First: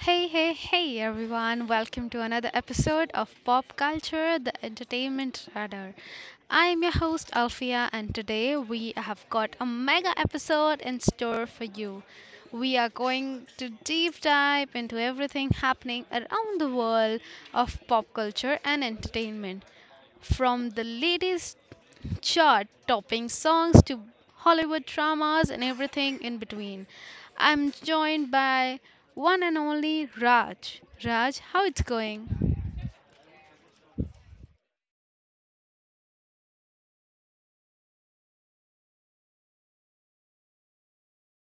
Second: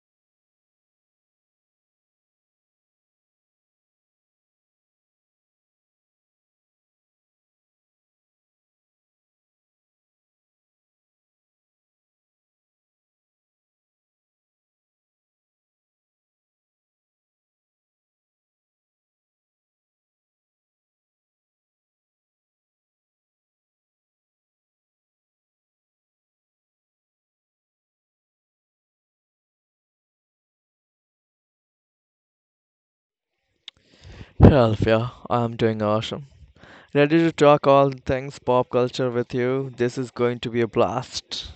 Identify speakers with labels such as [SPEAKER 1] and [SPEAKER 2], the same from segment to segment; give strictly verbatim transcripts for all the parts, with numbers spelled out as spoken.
[SPEAKER 1] Hey, hey, hey, everyone. Welcome to another episode of Pop Culture, the Entertainment Radar. I'm your host, Alfia, and today we have got a mega episode in store for you. We are going to deep dive into everything happening around the world of pop culture and entertainment. From the latest chart topping songs to Hollywood dramas and everything in between. I'm joined by one and only Raj. Raj, how it's going?
[SPEAKER 2] Hey Alfia, I'm doing awesome. Ready to talk all things pop culture with you? This is going to be a blast.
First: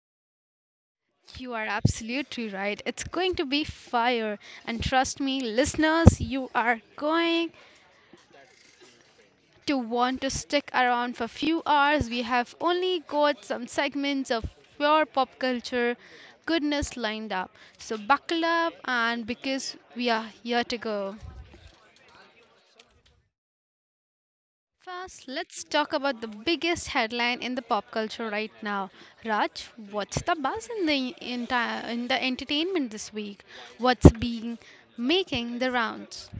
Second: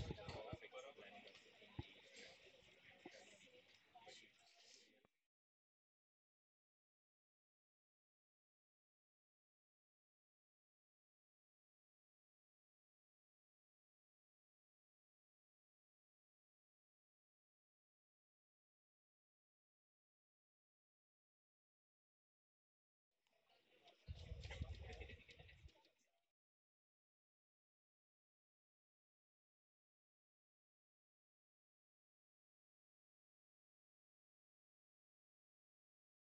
[SPEAKER 1] You are absolutely right. It's going to be fire. And trust me, listeners, you are going to want to stick around for a few hours. We have only got some segments of pure pop culture goodness lined up. So buckle up and because we are here to go. First, let's talk about the biggest headline in the pop culture right now. Raj, what's the buzz in the entire in the entertainment this week? What's being making the rounds?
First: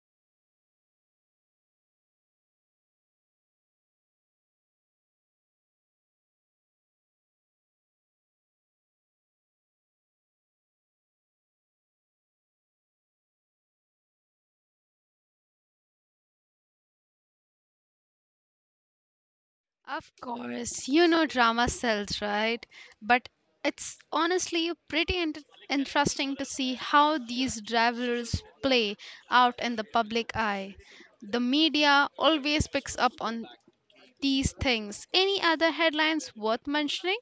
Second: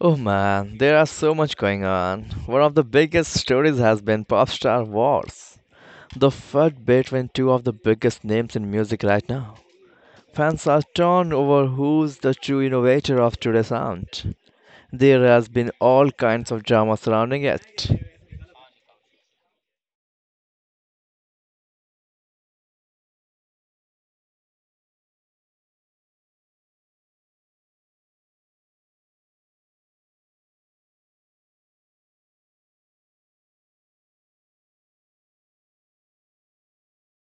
[SPEAKER 2] Oh man, there are so much going on. One of the biggest stories has been pop star wars. The fight between two of the biggest names in music right now. Fans are torn over who's the true innovator of today's sound. There has been all kinds of drama surrounding it.
[SPEAKER 1] Of course, you know drama sells, right? But it's honestly pretty int- interesting to see how these rivalries play out in the public eye. The media always picks up on these things. Any other headlines worth mentioning?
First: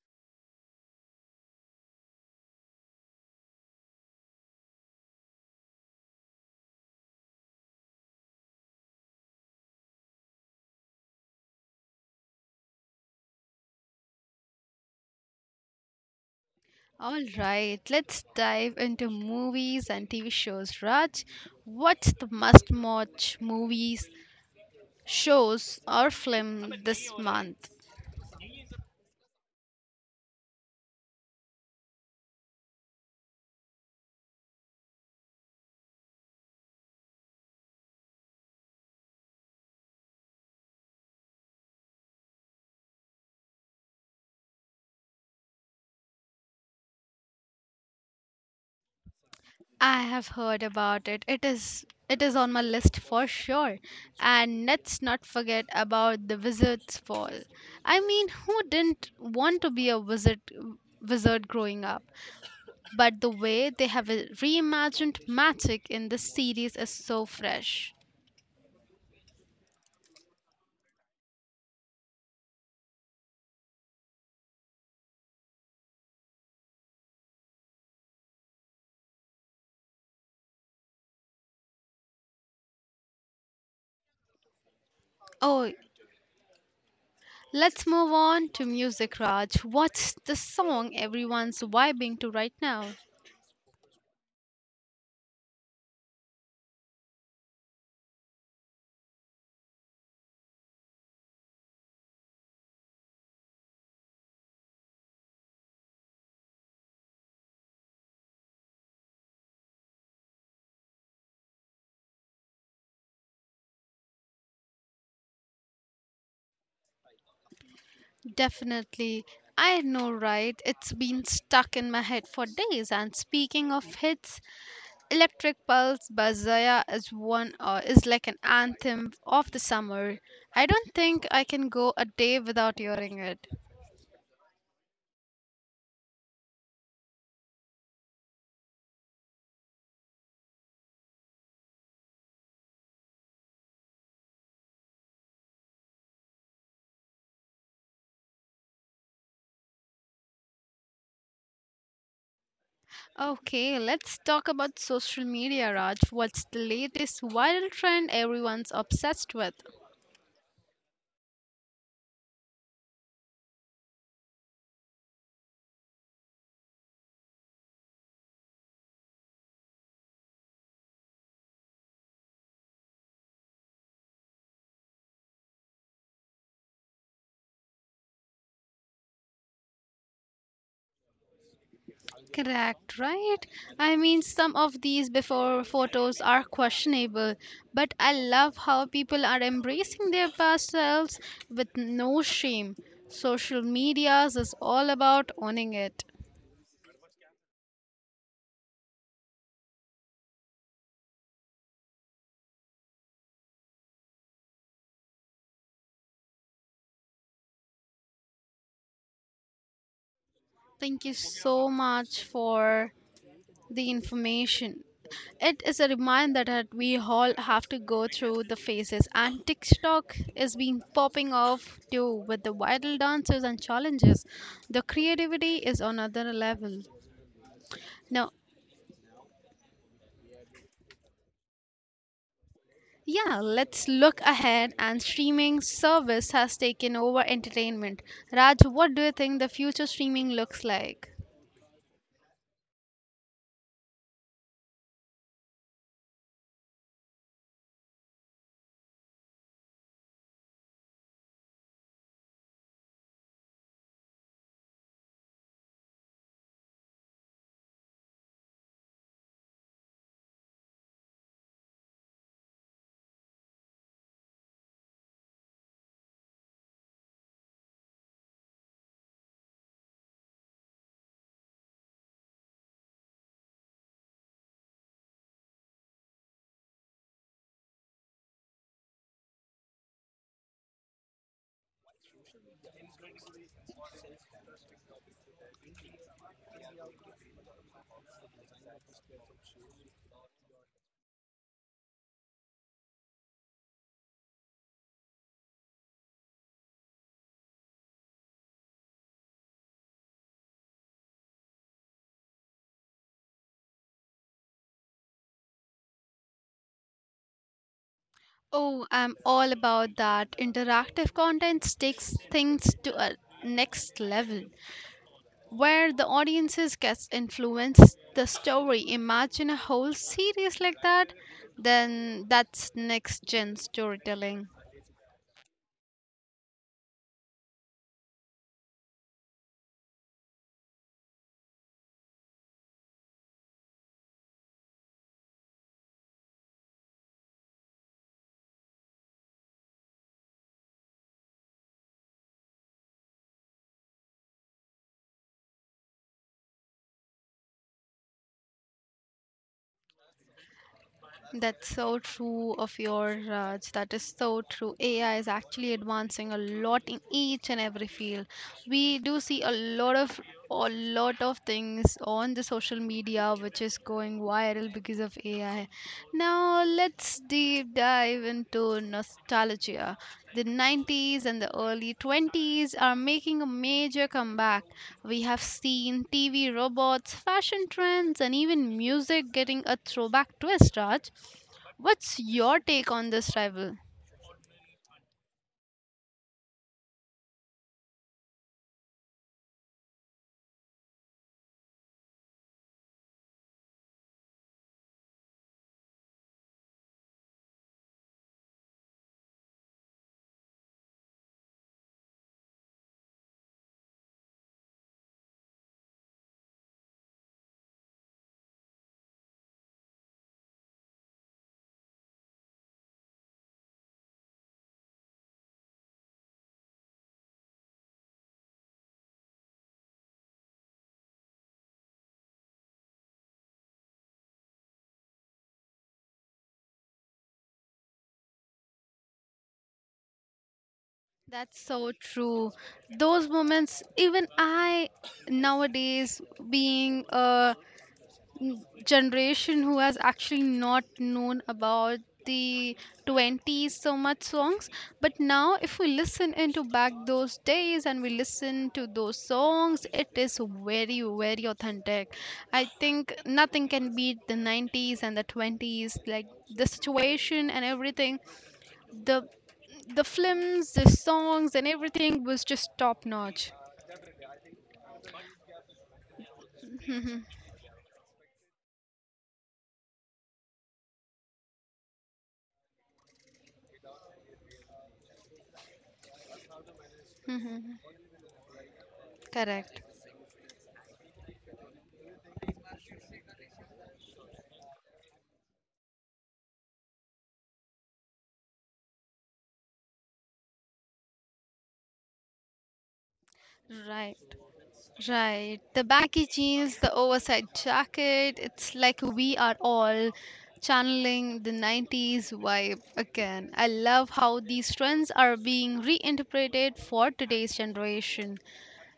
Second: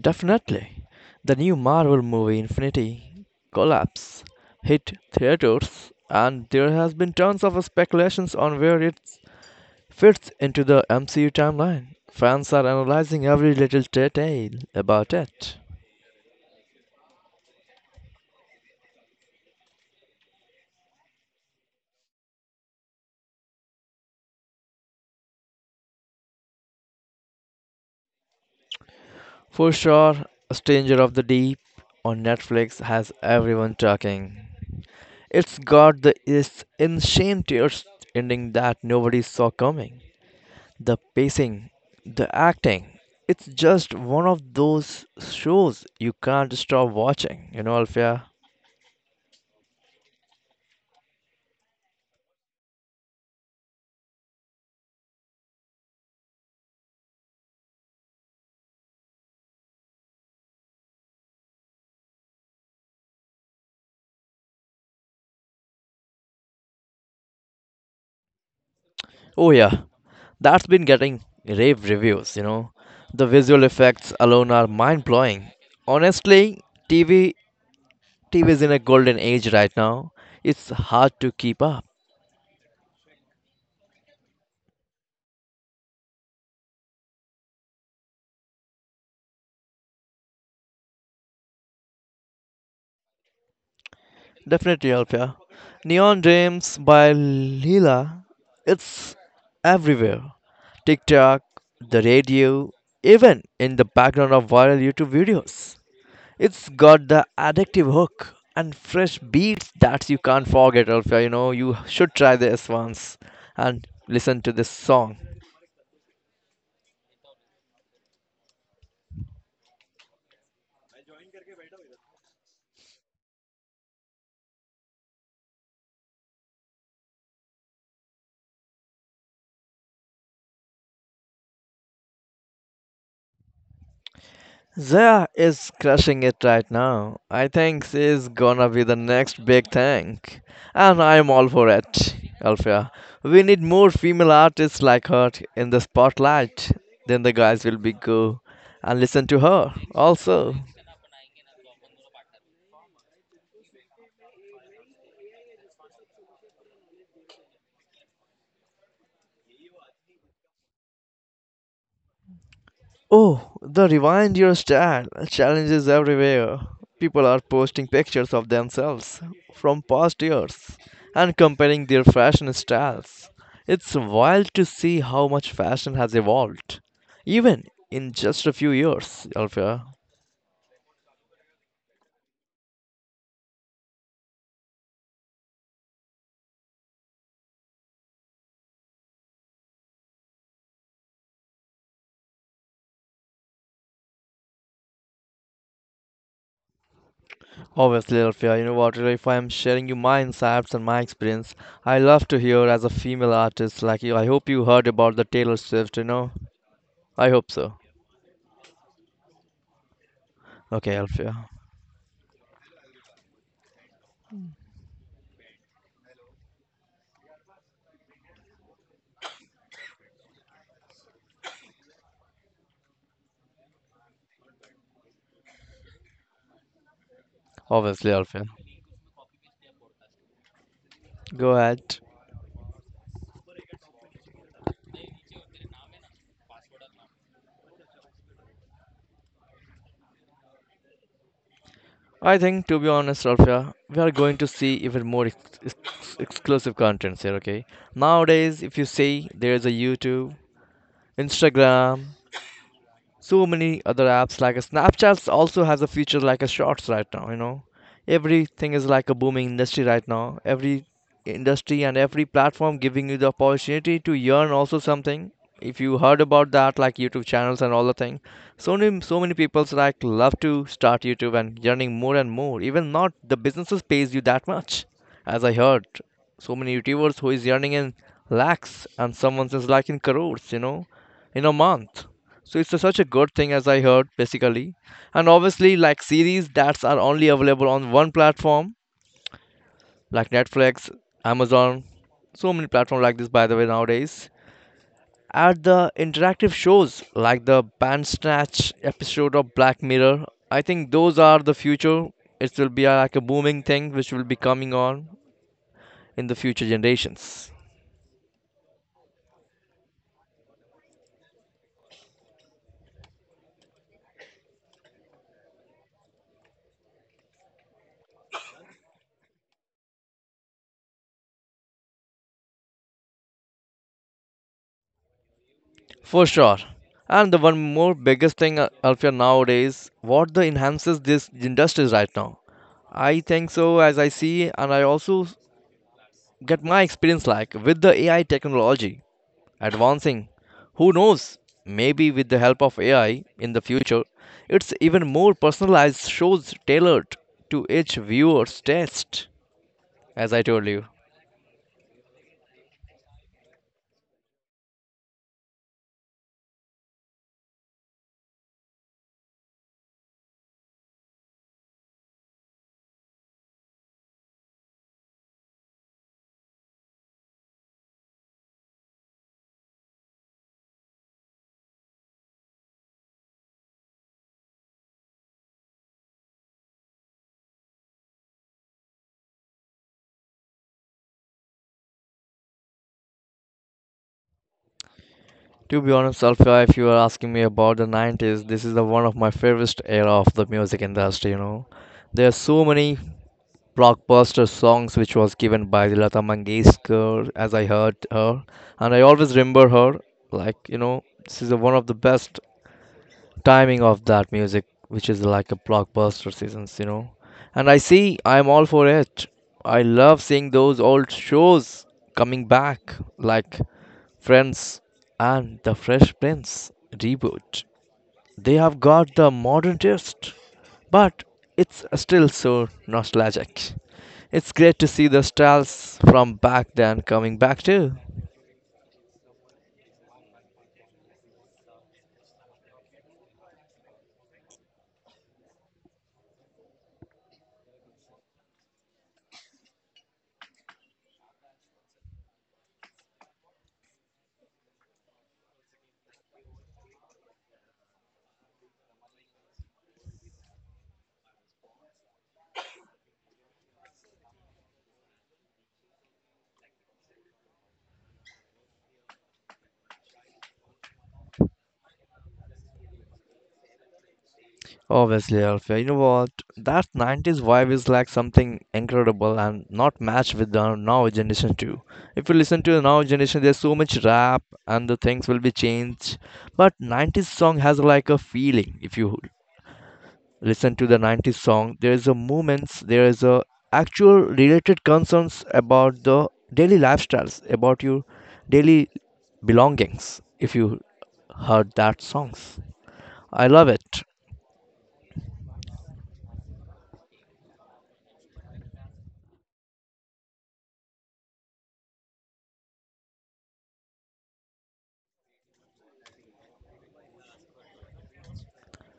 [SPEAKER 2] Definitely. The new Marvel movie Infinity Collapse hit theaters, and there has been tons of speculations on where it fits into the M C U timeline. Fans are analyzing every little detail about it.
[SPEAKER 1] All right, let's dive into movies and T V shows. Raj, what's the must watch movies, shows, or film this month?
[SPEAKER 2] For sure, A Stranger of the Deep on Netflix has everyone talking. It's got the is insane tears ending that nobody saw coming. The pacing, the acting, it's just one of those shows you can't stop watching, you know, Alfia.
[SPEAKER 1] I have heard about it. It is it is on my list for sure. And let's not forget about the wizard's fall. I mean, who didn't want to be a wizard wizard growing up? But the way they have uh, reimagined magic in this series is so fresh.
[SPEAKER 2] Oh, yeah, that's been getting rave reviews, you know. The visual effects alone are mind blowing. Honestly, T V, T V is in a golden age right now. It's hard to keep up.
[SPEAKER 1] Oh, let's move on to music, Raj. What's the song everyone's vibing to right now?
[SPEAKER 2] Definitely, Alpia. Neon Dreams by Leela. It's everywhere. TikTok, the radio, even in the background of viral YouTube videos. It's got the addictive hook and fresh beats that you can't forget, Alpia. You know, you should try this once and listen to this song.
[SPEAKER 1] Definitely. I know, right? It's been stuck in my head for days. And speaking of hits, Electric Pulse by Zaya is one uh, is like an anthem of the summer. I don't think I can go a day without hearing it.
[SPEAKER 2] Zaya is crushing it right now. I think she's gonna be the next big thing. And I'm all for it, Alfia. We need more female artists like her in the spotlight. Then the guys will be go and listen to her also.
[SPEAKER 1] Okay, let's talk about social media, Raj. What's the latest viral trend everyone's obsessed with?
[SPEAKER 2] Oh, the rewind your style challenges everywhere. People are posting pictures of themselves from past years and comparing their fashion styles. It's wild to see how much fashion has evolved, even in just a few years, Alfia.
[SPEAKER 1] Correct, right? I mean, some of these before photos are questionable, but I love how people are embracing their past selves with no shame. Social medias is all about owning it.
[SPEAKER 2] Obviously, Alfia, you know what? If I'm sharing you my insights and my experience, I love to hear as a female artist like you. I hope you heard about the Taylor Swift, you know? I hope so. Okay,
[SPEAKER 1] Thank you
[SPEAKER 2] Alfia.
[SPEAKER 1] so much for the information. It is a reminder that we all have to go through the phases, and TikTok is been popping off too with the viral dances and challenges. The creativity is on another level.
[SPEAKER 2] Obviously,
[SPEAKER 1] No,
[SPEAKER 2] Alfia. Go ahead.
[SPEAKER 1] yeah, let's look ahead and streaming service has taken over entertainment. Raj, what do you think the future streaming looks like?
[SPEAKER 2] I think, to be honest, Alfia, we are going to see even more ex- ex- exclusive contents here, okay? Nowadays, if you see, there's a YouTube, Instagram, so many other apps like a Snapchat also has a feature like a shorts right now, you know. Everything is like a booming industry right now. Every industry and every platform giving you the opportunity to earn also something. If you heard about that, like YouTube channels and all the thing, so many so many people's like love to start YouTube and earning more and more. Even not the businesses pays you that much, as I heard. So many YouTubers who is earning in lakhs and someone is like in crores, you know, in a month. So it's a- such a good thing as I heard basically. And obviously like series that are only available on one platform like Netflix, Amazon, so many platforms like this by the way nowadays. At the interactive shows like the Bandersnatch episode of Black Mirror, I think those are the future. It will be uh, like a booming thing which will be coming on in the future generations.
[SPEAKER 1] Oh, I'm all about that. Interactive content takes things to a next level where the audiences gets influenced the story. Imagine a whole series like that, then that's next gen storytelling.
[SPEAKER 2] For sure. And the one more biggest thing, uh, Alfia, nowadays, what the enhances this industry right now. I think so, as I see, and I also s- get my experience like with the A I technology advancing. Who knows? Maybe with the help of A I in the future, it's even more personalized shows tailored to each viewer's taste, as I told you.
[SPEAKER 1] That's so true of your Raj. That is so true. A I is actually advancing a lot in each and every field. We do see a lot of a lot of things on the social media which is going viral because of A I. Now let's deep dive into nostalgia. The nineties and the early twenties are making a major comeback. We have seen T V robots, fashion trends, and even music getting a throwback twist, Raj. What's your take on this rival?
[SPEAKER 2] To be honest, Alfia, if you are asking me about the nineties, this is the one of my favorite era of the music industry, you know. There are so many blockbuster songs which was given by Lata Mangeshkar as I heard her and I always remember her like, you know, this is the one of the best timing of that music which is like a blockbuster seasons, you know. And I see I'm all for it. I love seeing those old shows coming back like Friends and the Fresh Prince reboot. They have got the modern twist, but it's still so nostalgic. It's great to see the styles from back then coming back too.
[SPEAKER 1] That's so true. Those moments, even I nowadays being a generation who has actually not known about the twenties so much songs, but now if we listen into back those days and we listen to those songs, it is very very authentic. I think nothing can beat the nineties and the twenties, like the situation and everything, the the films, the songs, and everything was just top notch.
[SPEAKER 2] Obviously, Alfia, you know what? That nineties vibe is like something incredible and not matched with the now generation too. If you listen to the now generation, there's so much rap and the things will be changed. But nineties song has
[SPEAKER 1] hmm
[SPEAKER 2] like a feeling. If you
[SPEAKER 1] correct,
[SPEAKER 2] listen to the nineties song, there is a movements, there is a actual related concerns about the daily lifestyles, about your daily belongings if you heard that songs. I love it.
[SPEAKER 1] right. Right. The baggy jeans, the oversized jacket, it's like we are all channeling the nineties vibe again. I love how these trends are being reinterpreted for today's generation.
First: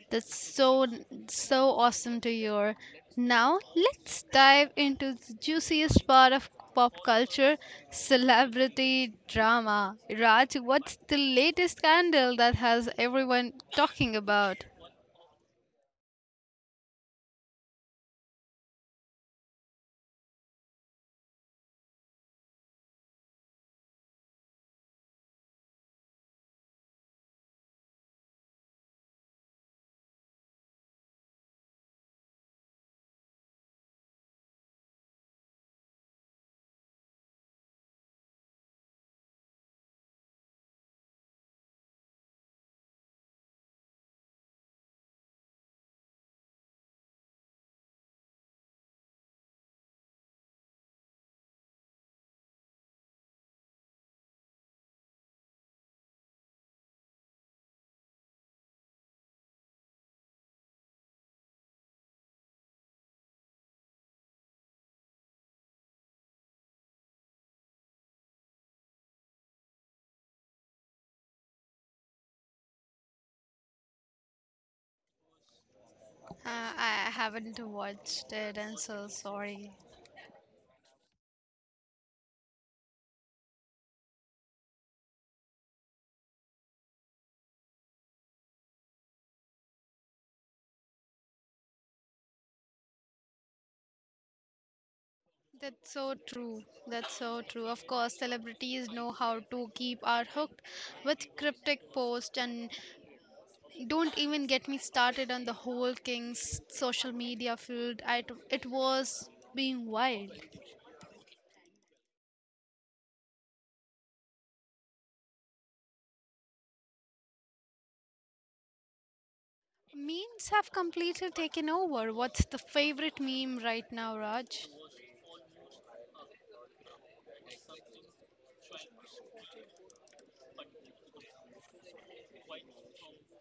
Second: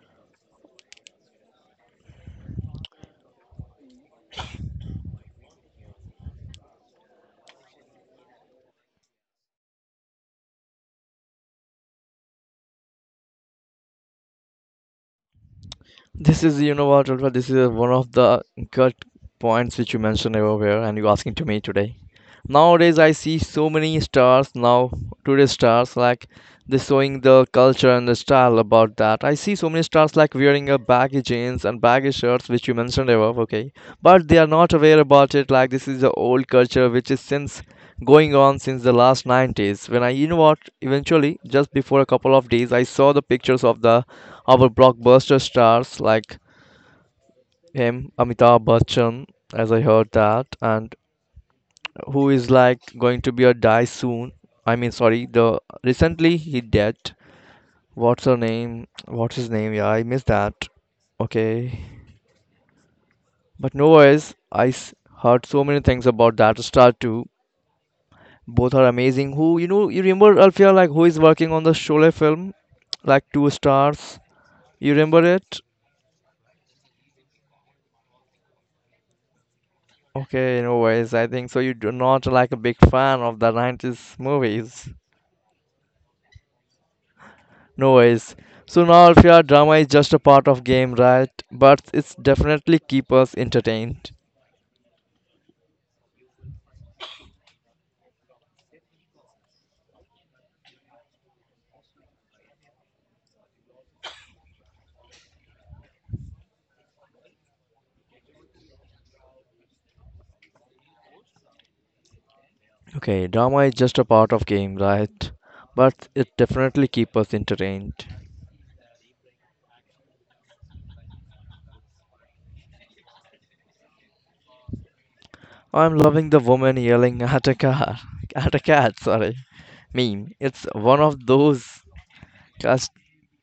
[SPEAKER 1] That's so so awesome to hear. Now, let's dive into the juiciest part of pop culture, celebrity drama. Raj, what's the latest scandal that has everyone talking about?
[SPEAKER 2] This is, you know what, Ulfa, this is one of the gut points which you mentioned everywhere and you asking to me today. Nowadays, I see so many stars now, today's stars, like they showing the culture and the style about that. I see so many stars like wearing a baggy jeans and baggy shirts, which you mentioned above, okay. But they are not aware about it, like this is the old culture which is since going on since the last nineties. When I, you know what, eventually, just before a couple of days, I saw the pictures of the our blockbuster stars like him, Amitabh Bachchan, as I heard that, and who is like going to be a die soon. I mean, sorry, the recently he dead. What's her name? What's his name? Yeah, I missed that. Okay, but no worries. I s- heard so many things about that star too. Both are amazing. Who you know? You remember Alfia, like who is working on the Sholay film, like two stars. You remember it?
[SPEAKER 1] Uh, I haven't watched it. I'm so sorry.
[SPEAKER 2] Okay, no worries. I think so. You do not like a big fan of the nineties movies. No worries. So now, if your drama is just a part of game, right? But it's definitely keep us entertained.
[SPEAKER 1] That's so true. That's so true. Of course, celebrities know how to keep our hooked with cryptic posts, and don't even get me started on the whole King's social media field. I t- it was being wild.
[SPEAKER 2] Okay, drama is just a part of game, right? But it definitely keep us entertained.
[SPEAKER 1] Memes have completely taken over. What's the favorite meme right now, Raj?
[SPEAKER 2] I'm loving the woman yelling at a car, at a cat. Sorry, meme. It's one of those class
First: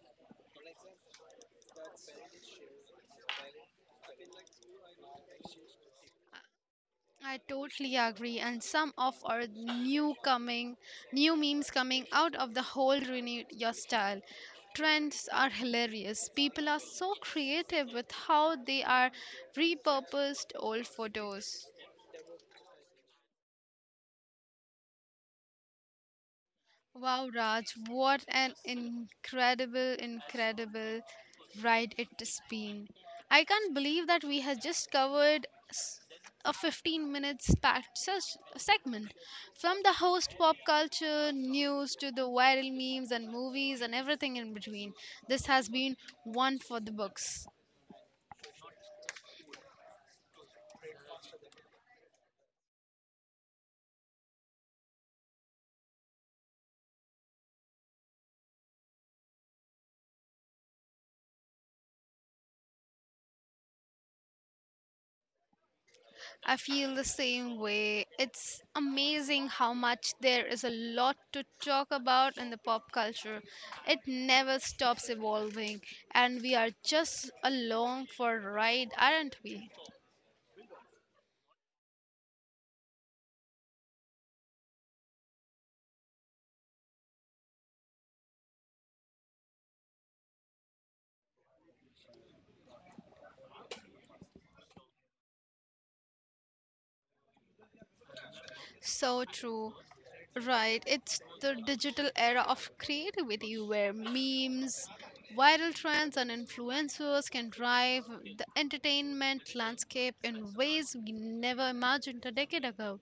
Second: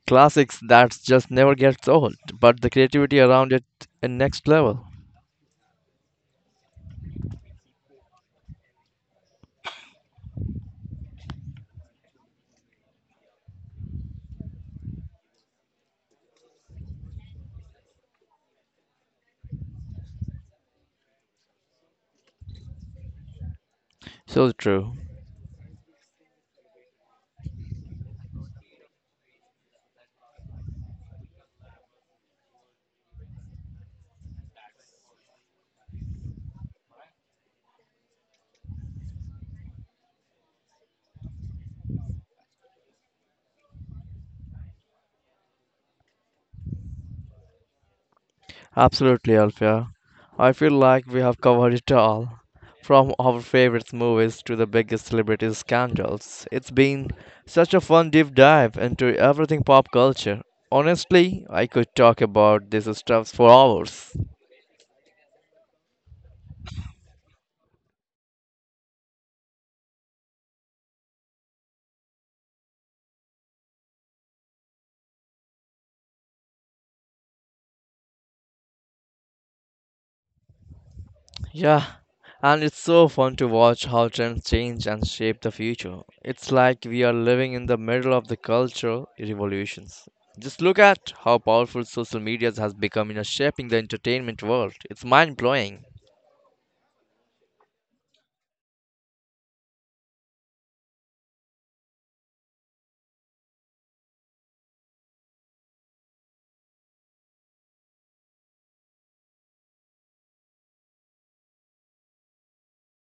[SPEAKER 2] classics that just never gets old. But the creativity around it, is next level.
[SPEAKER 1] I totally agree, and some of our new coming, new memes coming out of the whole renew your style. Trends are hilarious. People are so creative with how they are repurposed old photos.
[SPEAKER 2] So true.
[SPEAKER 1] Wow, Raj, what an incredible, incredible ride it's been. I can't believe that we have just covered s- a fifteen minutes packed se- segment from the host pop culture news to the viral memes and movies and everything in between. This has been one for the books.
[SPEAKER 2] Absolutely, Alfia. I feel like we have covered it all. From our favorite movies to the biggest celebrity scandals. It's been such a fun deep dive into everything pop culture. Honestly, I could talk about this stuff for hours.
[SPEAKER 1] I feel the same way. It's amazing how much there is a lot to talk about in the pop culture. It never stops evolving, and we are just along for a ride, aren't we?
[SPEAKER 2] Yeah, and it's so fun to watch how trends change and shape the future. It's like we are living in the middle of the cultural revolutions. Just look at how powerful social media has become in a shaping the entertainment world. It's mind blowing.
[SPEAKER 1] So true. Right, it's the digital era of creativity where memes, viral trends, and influencers can drive the entertainment landscape in ways we never imagined a decade ago.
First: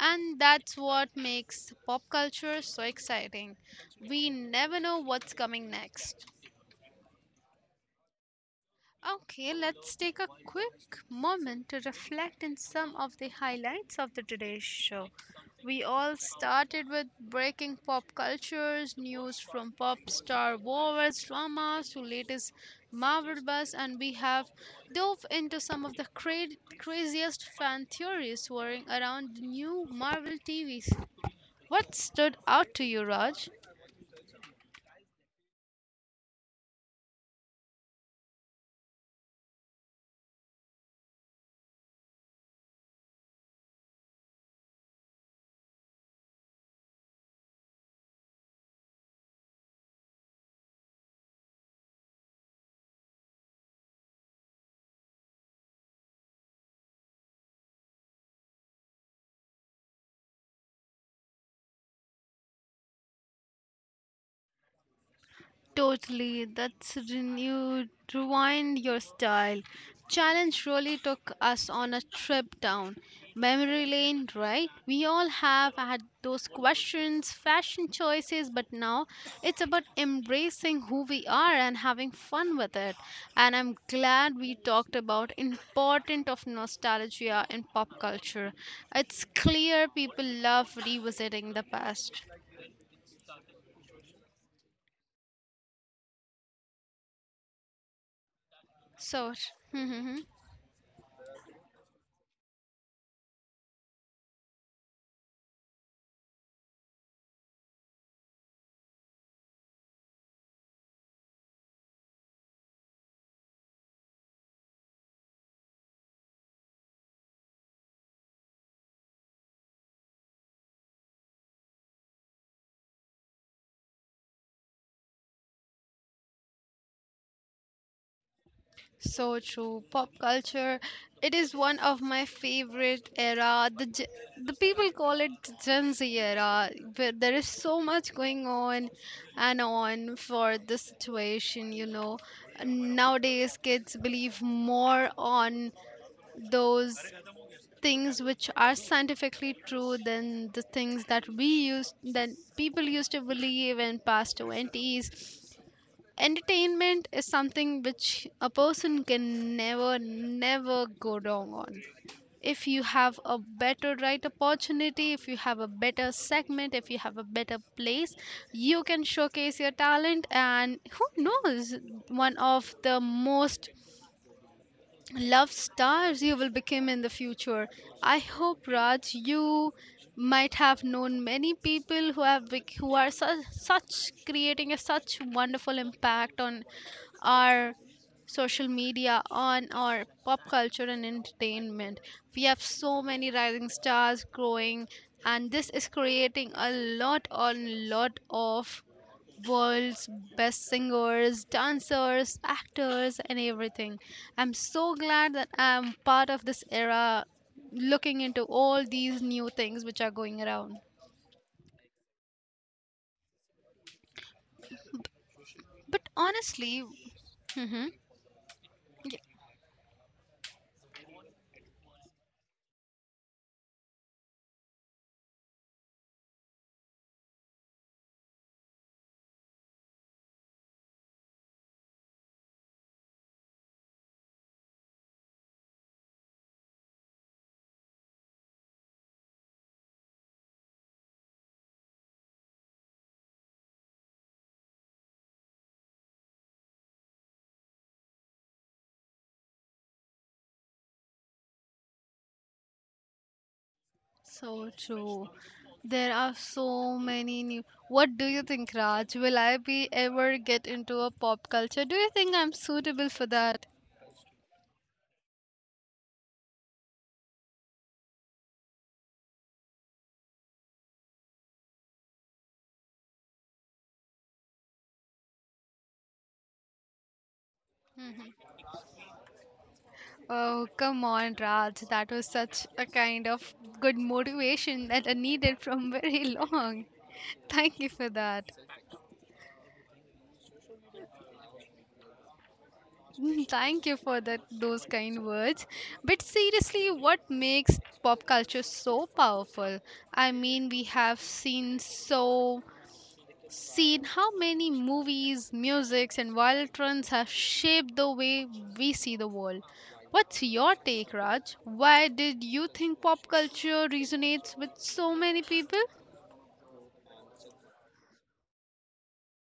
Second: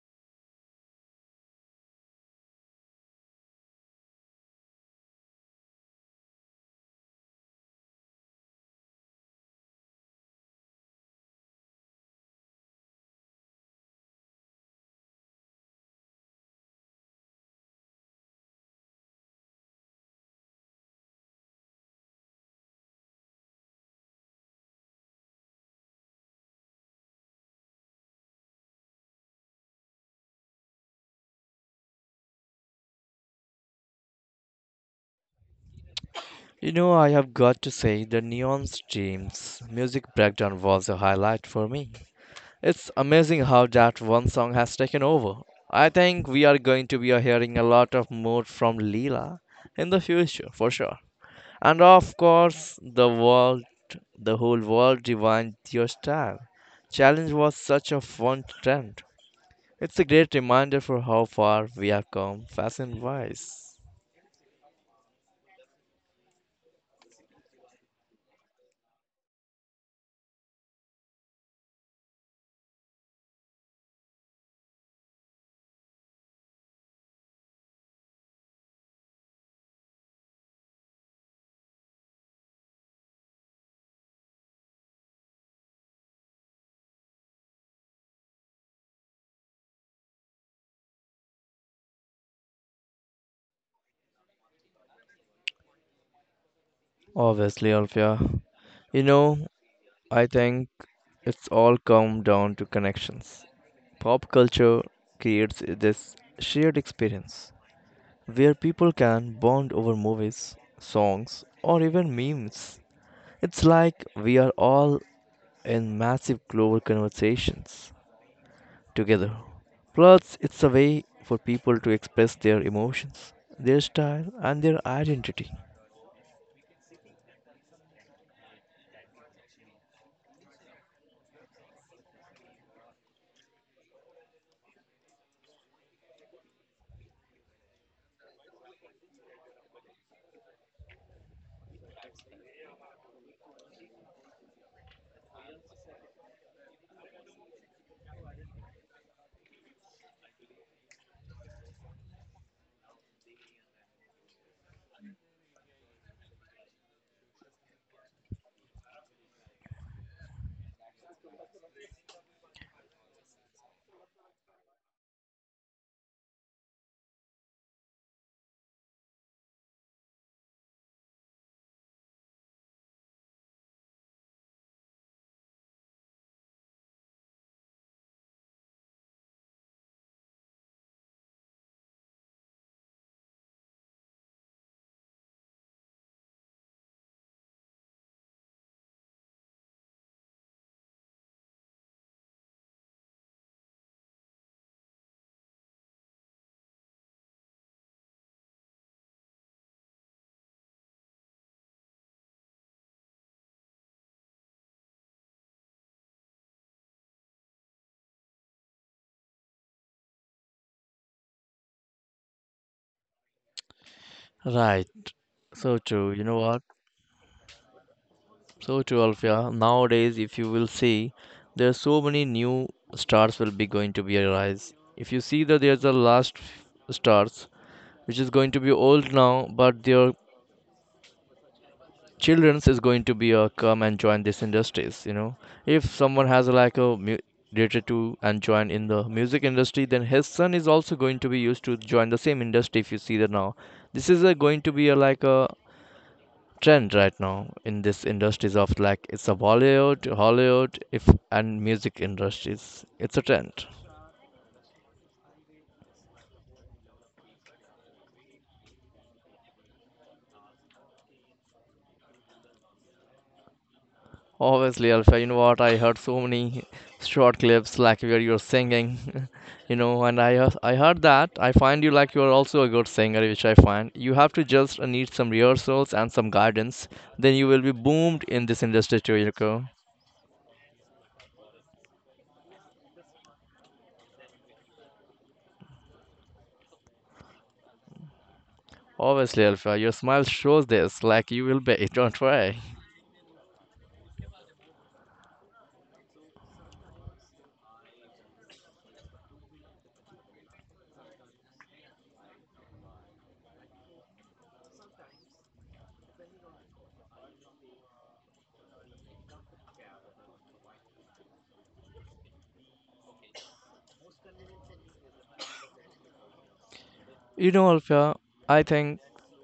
[SPEAKER 1] And that's what makes pop culture so exciting. We never know what's coming next. Okay, let's take a quick moment to reflect on some of the highlights of the today's show. We all started with breaking pop cultures, news from pop star wars, dramas to latest Marvel buzz, and we have dove into some of the cra- craziest fan theories swirling around the new Marvel T V. What stood out to you, Raj?
[SPEAKER 2] You know, I have got to say, the Neon Streams music breakdown was a highlight for me. It's amazing how that one song has taken over. I think we are going to be hearing a lot of more from Leela in the future, for sure. And of course, the world, the whole world divined your style. Challenge was such a fun trend. It's a great reminder for how far we have come, fashion wise.
[SPEAKER 1] Totally, that's renewed, rewind your style. Challenge really took us on a trip down memory lane, right? We all have had those questions, fashion choices, but now it's about embracing who we are and having fun with it. And I'm glad we talked about important of nostalgia in pop culture. It's clear people love revisiting the past.
[SPEAKER 2] Obviously, Alfia. You
[SPEAKER 1] So, tr-
[SPEAKER 2] know,
[SPEAKER 1] mhm.
[SPEAKER 2] I think it's all come down to connections. Pop culture creates this shared experience where people can bond over movies, songs, or even memes. It's like we are all in massive global conversations together. Plus, it's a way for people to express their emotions, their style, and their identity.
[SPEAKER 1] So true. Pop culture, it is one of my favorite era. The Ge- the people call it Gen Z era, where there is so much going on and on for the situation. You know, nowadays kids believe more on those things which are scientifically true than the things that we used that people used to believe in past twenties. Entertainment is something which a person can never never go wrong on. If you have a better right opportunity, if you have a better segment, if you have a better place, you can showcase your talent, and who knows, one of the most love stars you will become in the future. I hope, Raj, you might have known many people who have bec- who are such, such creating a such wonderful impact on our social media, on our pop culture and entertainment. We have so many rising stars growing, and this is creating a lot on lot of world's best singers, dancers, actors, and everything. I'm so glad that I'm part of this era looking into all these new things which are going around.
[SPEAKER 2] Right. So
[SPEAKER 1] But
[SPEAKER 2] true. You know what?
[SPEAKER 1] honestly, hmm,
[SPEAKER 2] So true,
[SPEAKER 1] yeah,
[SPEAKER 2] Alfia. Nowadays, if you will see, there are so many new stars will be going to be arise. If you see that there's a last f- stars which is going to be old now, but their children's is going to be a come and join these industries, you know. If someone has like a mu- related to and join in the music industry, then his son is also going to be used to join the same industry. If you see that now, this is a, going to be a like a trend right now in this industries of like it's a bollywood hollywood if and music industries, it's a trend.
[SPEAKER 1] so true. There are so many new. What do you think, Raj? Will I be ever get into a pop culture? Do you think I'm suitable for that?
[SPEAKER 2] Obviously, Alpha, you know what? I heard so many short clips like where you're singing, you know, and I hear- I heard that. I find you like you're also a good singer, which I find. You have to just uh, need some rehearsals and some guidance, then you will be boomed in this industry too, Yoko.
[SPEAKER 1] Oh, come on, Raj. That was such a kind of good motivation that I needed from very long. Thank you for that.
[SPEAKER 2] Obviously, Alpha, your smile shows this, like you will be. Don't worry.
[SPEAKER 1] Mm, thank you for that those kind words. But seriously, what makes pop culture so powerful? I mean, we have seen so seen how many movies, musics, and viral trends have shaped the way we see the world. What's your take, Raj? Why did you think pop culture resonates with so many people?
[SPEAKER 2] You know, Alfia, I think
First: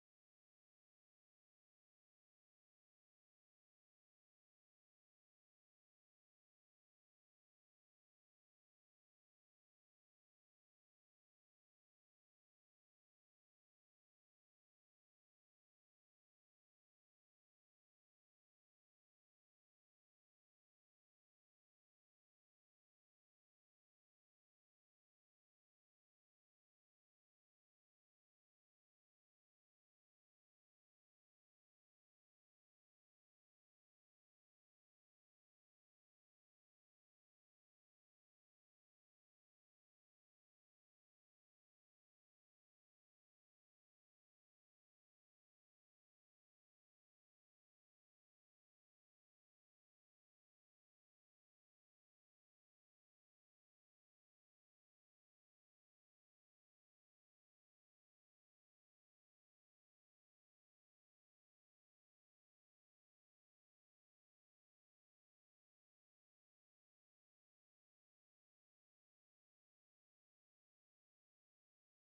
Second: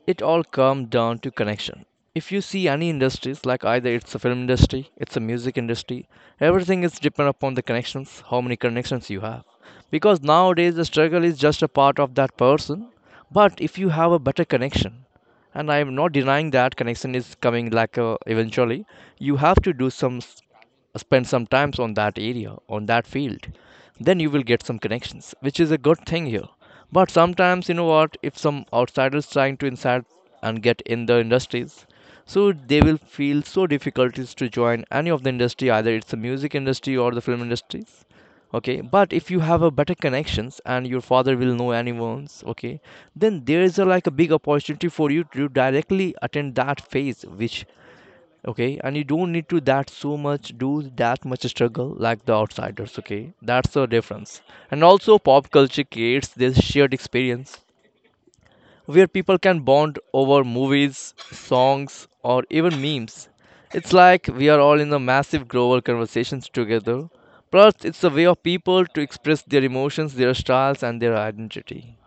[SPEAKER 2] it all comes down to connection. If you see any industries, like either it's a film industry, it's a music industry, everything is depend upon the connections, how many connections you have. Because nowadays the struggle is just a part of that person. But if you have a better connection, and I am not denying that connection is coming, like uh, eventually, you have to do some s- spend some times on that area, on that field, then you will get some connections, which is a good thing here. But sometimes, you know what, if some outsiders trying to inside and get in the industries, so they will feel so difficulties to join any of the industry, either it's the music industry or the film industries. Okay, but if you have a better connections and your father will know anyone's, okay, then there is a like a big opportunity for you to directly attend that phase which, okay, and you don't need to that so much, do that much struggle like the outsiders. Okay, that's the difference. And also pop culture creates this shared experience, where people can bond over movies, songs, or even memes. It's like we are all in the massive global conversations together. Plus it's a way of people to express their emotions, their styles, and their identity.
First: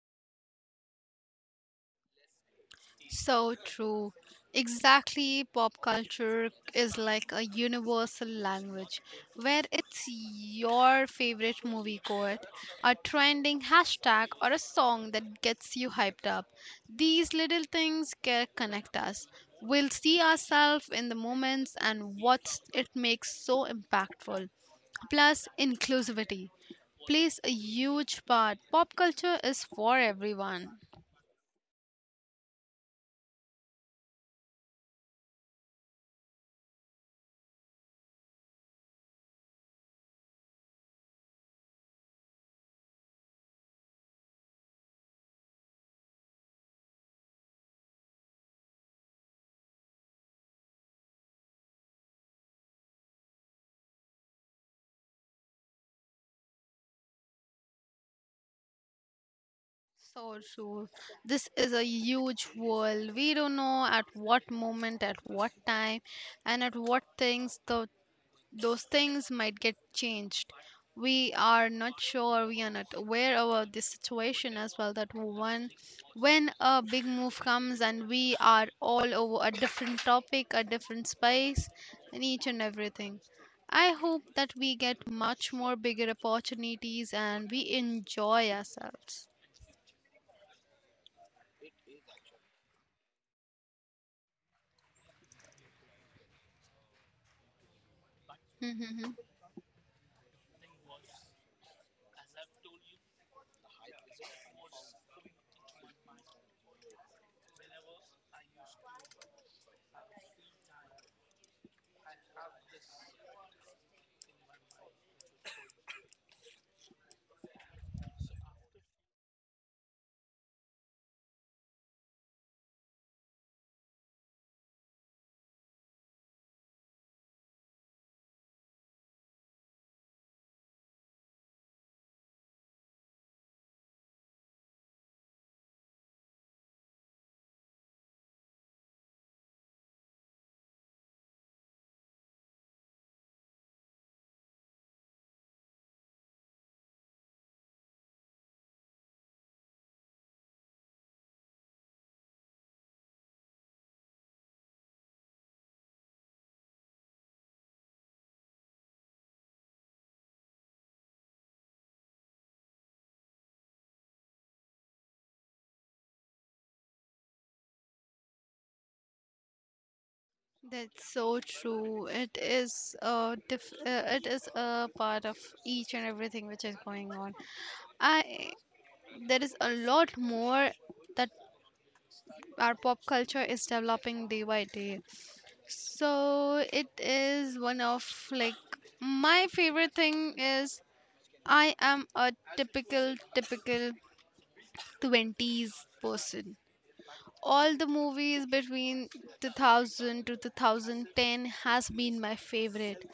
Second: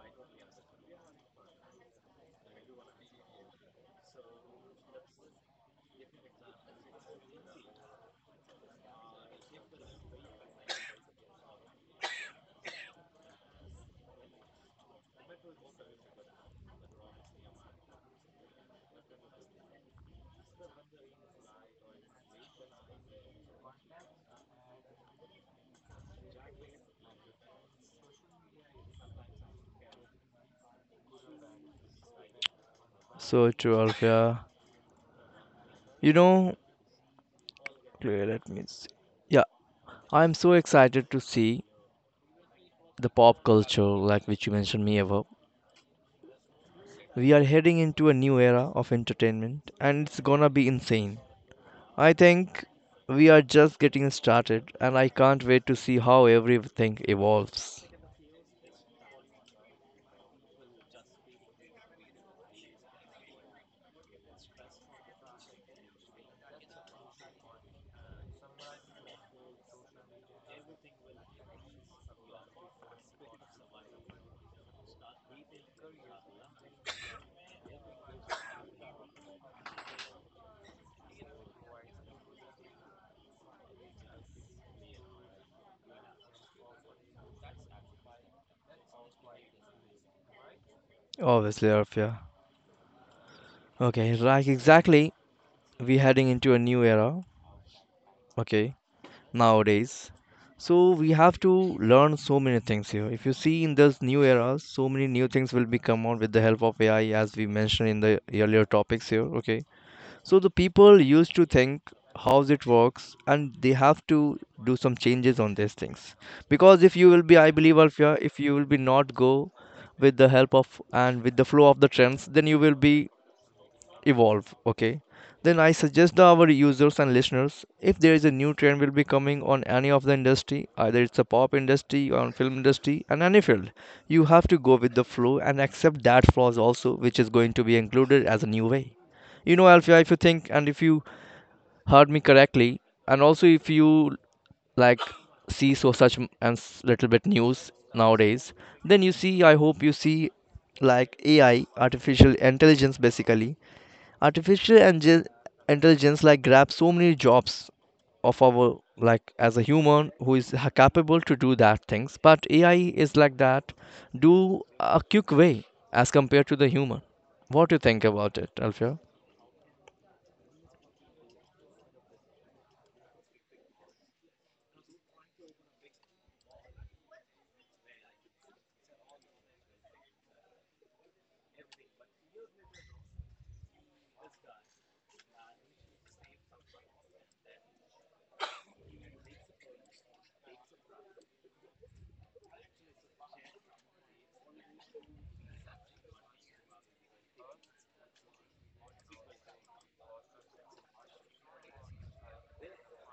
[SPEAKER 1] So true. Exactly, pop culture is like a universal language where it's your favorite movie quote, a trending hashtag, or a song that gets you hyped up. These little things can connect us. We'll see ourselves in the moments and what it makes so impactful. Plus, inclusivity plays a huge part. Pop culture is for everyone.
[SPEAKER 2] So true, Alfia. You know, wait, let me see. Yeah, I'm so excited to see the pop culture, like which you mentioned me above. We are heading into a new era of entertainment and it's gonna be insane. I think we are just getting started and I can't wait to see how everything evolves.
[SPEAKER 1] So true. This is a huge world. We don't know at what moment, at what time, and at what things tho- those things might get changed. We are not sure. We are not aware about this situation as well. That one, when a big move comes and we are all over a different topic, a different space, and each and everything. I hope that we get much more bigger opportunities and we enjoy ourselves.
[SPEAKER 2] Obviously, Arfia. Okay, like exactly, we're heading into a new era, okay, nowadays. So we have to learn so many things here. If you see in this new era, so many new things will be come out with the help of A I, as we mentioned in the earlier topics here, okay. So the people used to think how's it works and they have to do some changes on these things. Because if you will be, I believe, Alfia, if you will be not go with the help of and with the flow of the trends, then you will be evolve, okay, then I suggest our users and listeners, if there is a new trend will be coming on any of the industry, either it's a pop industry or on film industry and any field, you have to go with the flow and accept that flaws also, which is going to be included as a new way. You know, Alfia, if you think and if you heard me correctly, and also if you, like, see so such m- and s- little bit news nowadays, then you see, I hope you see, like AI, artificial intelligence, basically, artificial inge- intelligence like grabs so many jobs of our, like as a human who is ha- capable to do that things. But AI is like that do a quick way as compared to the human. What do you think about it, Alfio?
[SPEAKER 1] That's so true. It is a diff- uh, it is a part of each and everything which is going on. I there is a lot more that our pop culture is developing day by day. So it is one of like my favorite thing is I am a typical typical twenties person. All the movies between two thousand to two thousand ten has been my favorite.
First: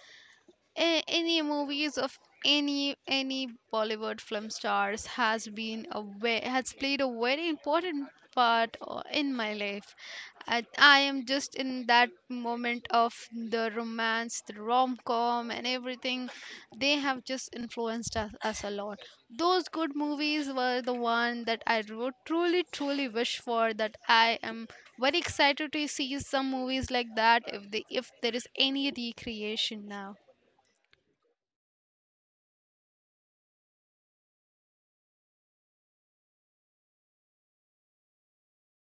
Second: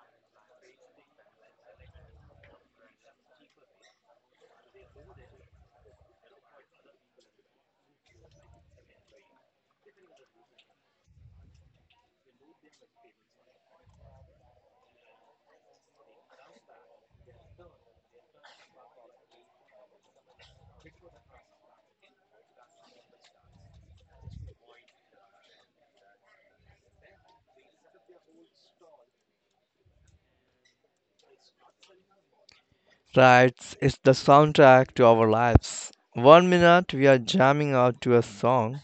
[SPEAKER 1] a- Any movies of any any Bollywood film stars has been a ve- has played a very important part o- in my life. I, I am just in that moment of the romance, the rom com, and everything. They have just influenced us, us a lot. Those good movies were the one that I would truly, truly wish for. That I am very excited to see some movies like that if they if there is any recreation now.
[SPEAKER 2] Right, it's the soundtrack to our lives. One minute we are jamming out to a song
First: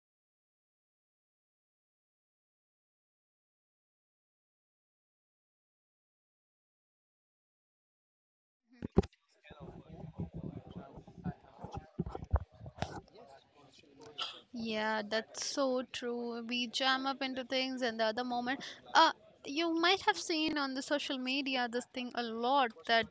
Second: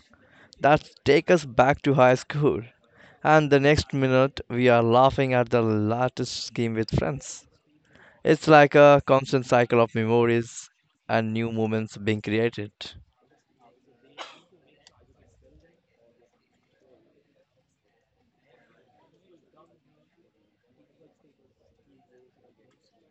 [SPEAKER 2] that take us back to high school, and the next minute we are laughing at the latest scheme with friends. It's like a constant cycle of memories and new moments being created.
[SPEAKER 1] Yeah, that's so true. We jam up into things and the other moment. Uh, you might have seen on the social media this thing a lot that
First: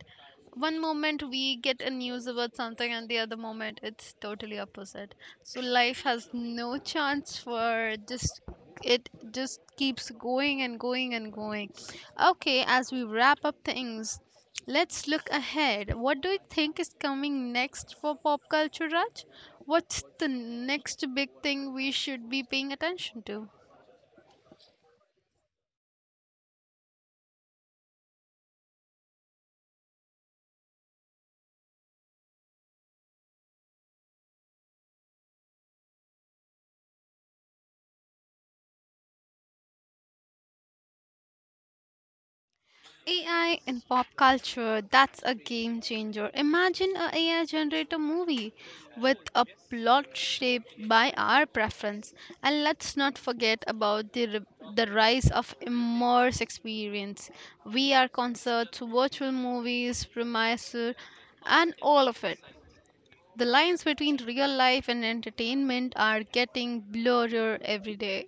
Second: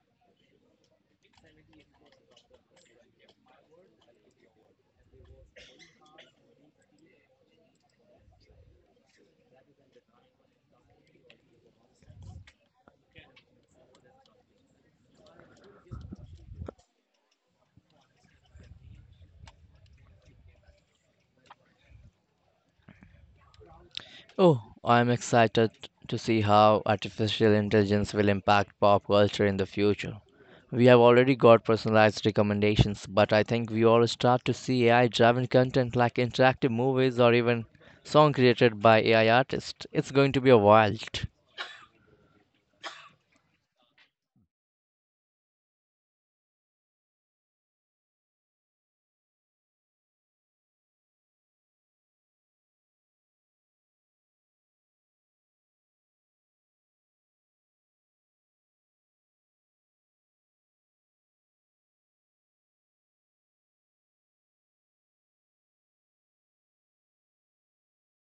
[SPEAKER 1] one moment we get a news about something and the other moment it's totally opposite. So life has no chance for just, it just keeps going and going and going. Okay, as we wrap up things, let's look ahead. What do you think is coming next for pop culture, Raj? What's the next big thing we should be paying attention to?
[SPEAKER 2] Oh, I'm excited to see how artificial intelligence will impact pop culture in the future. We have already got personalized recommendations, but I think we all start to see A I driven content like interactive movies or even song created by A I artists. It's going to be a wild.
[SPEAKER 1] A I in pop culture, that's a game changer. Imagine a AI generator movie with a plot shaped by our preference. And let's not forget about the r- the rise of immerse experience. V R concerts, virtual movies, premiere, and all of it. The lines between real life and entertainment are getting blurrier every day.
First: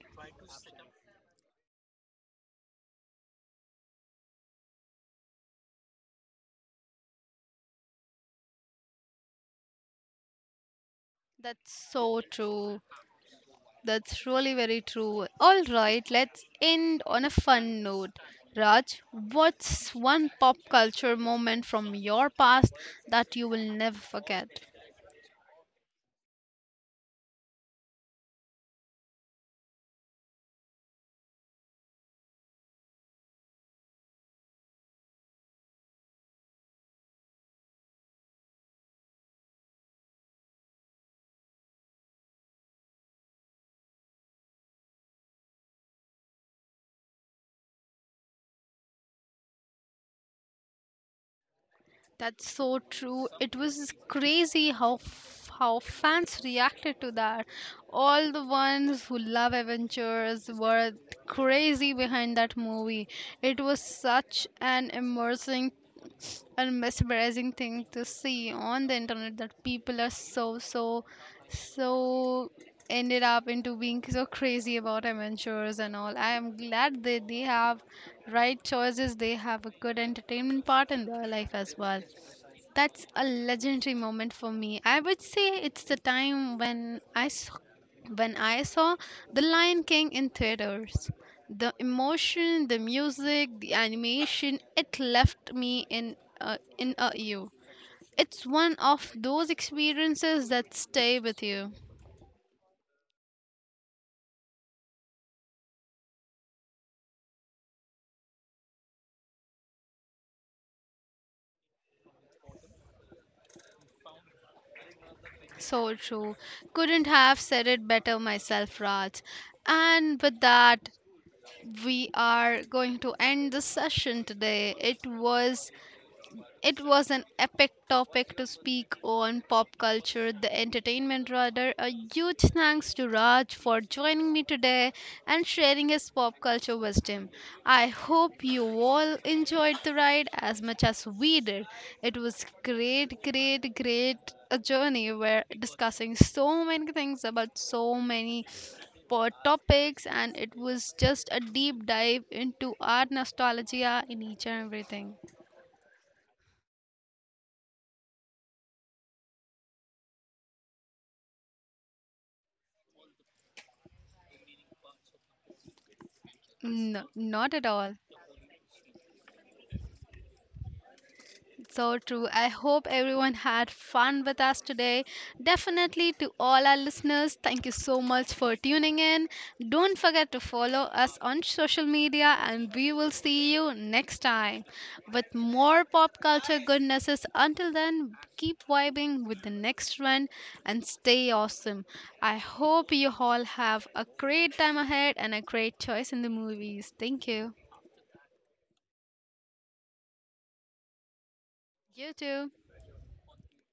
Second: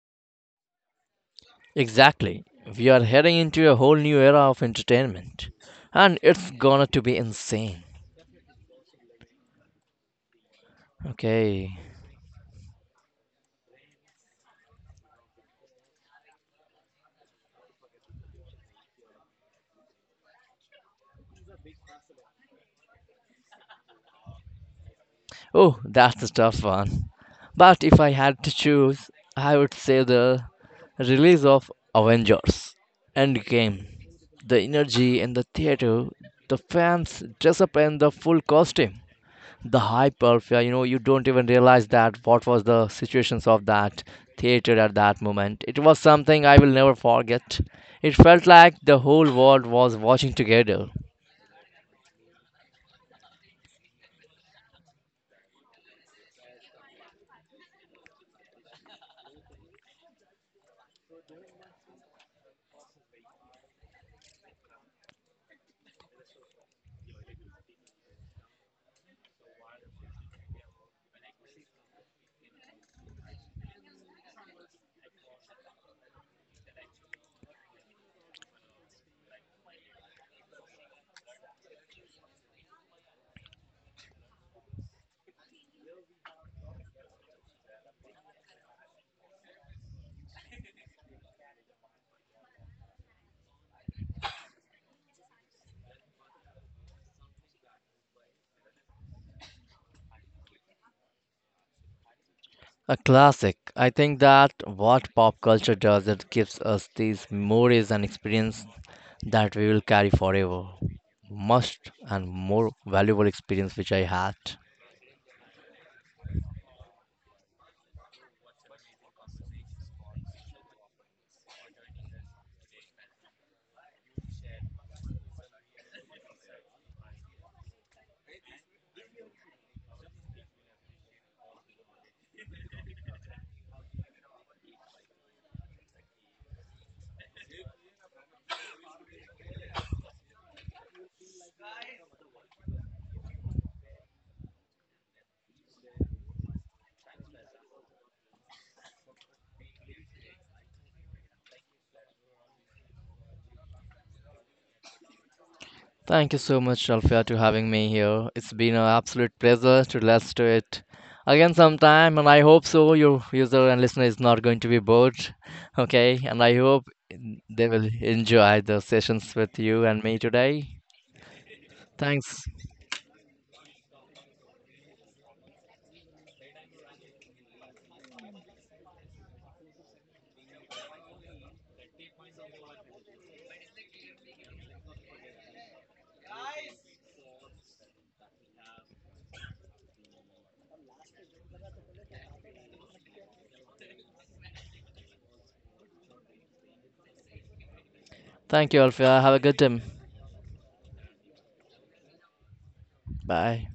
[SPEAKER 2] Exactly. We are heading into a whole new era of entertainment. And it's gonna to be insane.
[SPEAKER 1] That's
[SPEAKER 2] Okay.
[SPEAKER 1] so true. That's really very true. All right, let's end on a fun note. Raj, what's one pop culture moment from your past that you will never forget?
[SPEAKER 2] Oh, that's a tough one. But if I had to choose, I would say the release of Avengers Endgame. The energy in the theater, the fans dress up in the full costume, the hype of, uh, you know, you don't even realize that what was the situations of that theater at that moment. It was something I will never forget. It felt like the whole world was watching together.
[SPEAKER 1] That's so true. It was crazy how f- how fans reacted to that. All the ones who love Avengers were crazy behind that movie. It was such an immersing, a mesmerizing thing to see on the internet that people are so so so ended up into being so crazy about adventures and all. I am glad that they have right choices, they have a good entertainment part in their life as well. That's a legendary moment for me. I would say it's the time when I s- when I saw The Lion King in theaters. The emotion, the music, the animation, it left me in uh, in a you. It's one of those experiences that stay with you.
[SPEAKER 2] A classic. I think that what pop culture does, it gives us these memories and experience that we will carry forever. Must and more valuable experience which I had.
[SPEAKER 1] So true. Couldn't have said it better myself, Raj. And with that, we are going to end the session today. It was, It was an epic topic to speak on, pop culture, the entertainment rather. A huge thanks to Raj for joining me today and sharing his pop culture wisdom. I hope you all enjoyed the ride as much as we did. It was great, great, great a journey where discussing so many things about so many for topics, and it was just a deep dive into our nostalgia in each and everything.
[SPEAKER 2] Thank you so much, Alfia, to having me here. It's been an absolute pleasure. To let's do it again sometime, and I hope so. Your user and listener is not going to be bored, okay? And I hope
[SPEAKER 1] No, not
[SPEAKER 2] they
[SPEAKER 1] at
[SPEAKER 2] will
[SPEAKER 1] all.
[SPEAKER 2] enjoy the sessions with you and me today.
[SPEAKER 1] So true.
[SPEAKER 2] Thanks.
[SPEAKER 1] I hope everyone had fun with us today. Definitely, to all our listeners, thank you so much for tuning in. Don't forget to follow us on social media and we will see you next time with more pop culture goodnesses. Until then, keep vibing with the next one and stay awesome. I hope you all have a great time ahead and a great choice in the movies. Thank you.
[SPEAKER 2] Thank you, Alfia. Have a good time.
[SPEAKER 1] You too.
[SPEAKER 2] Bye.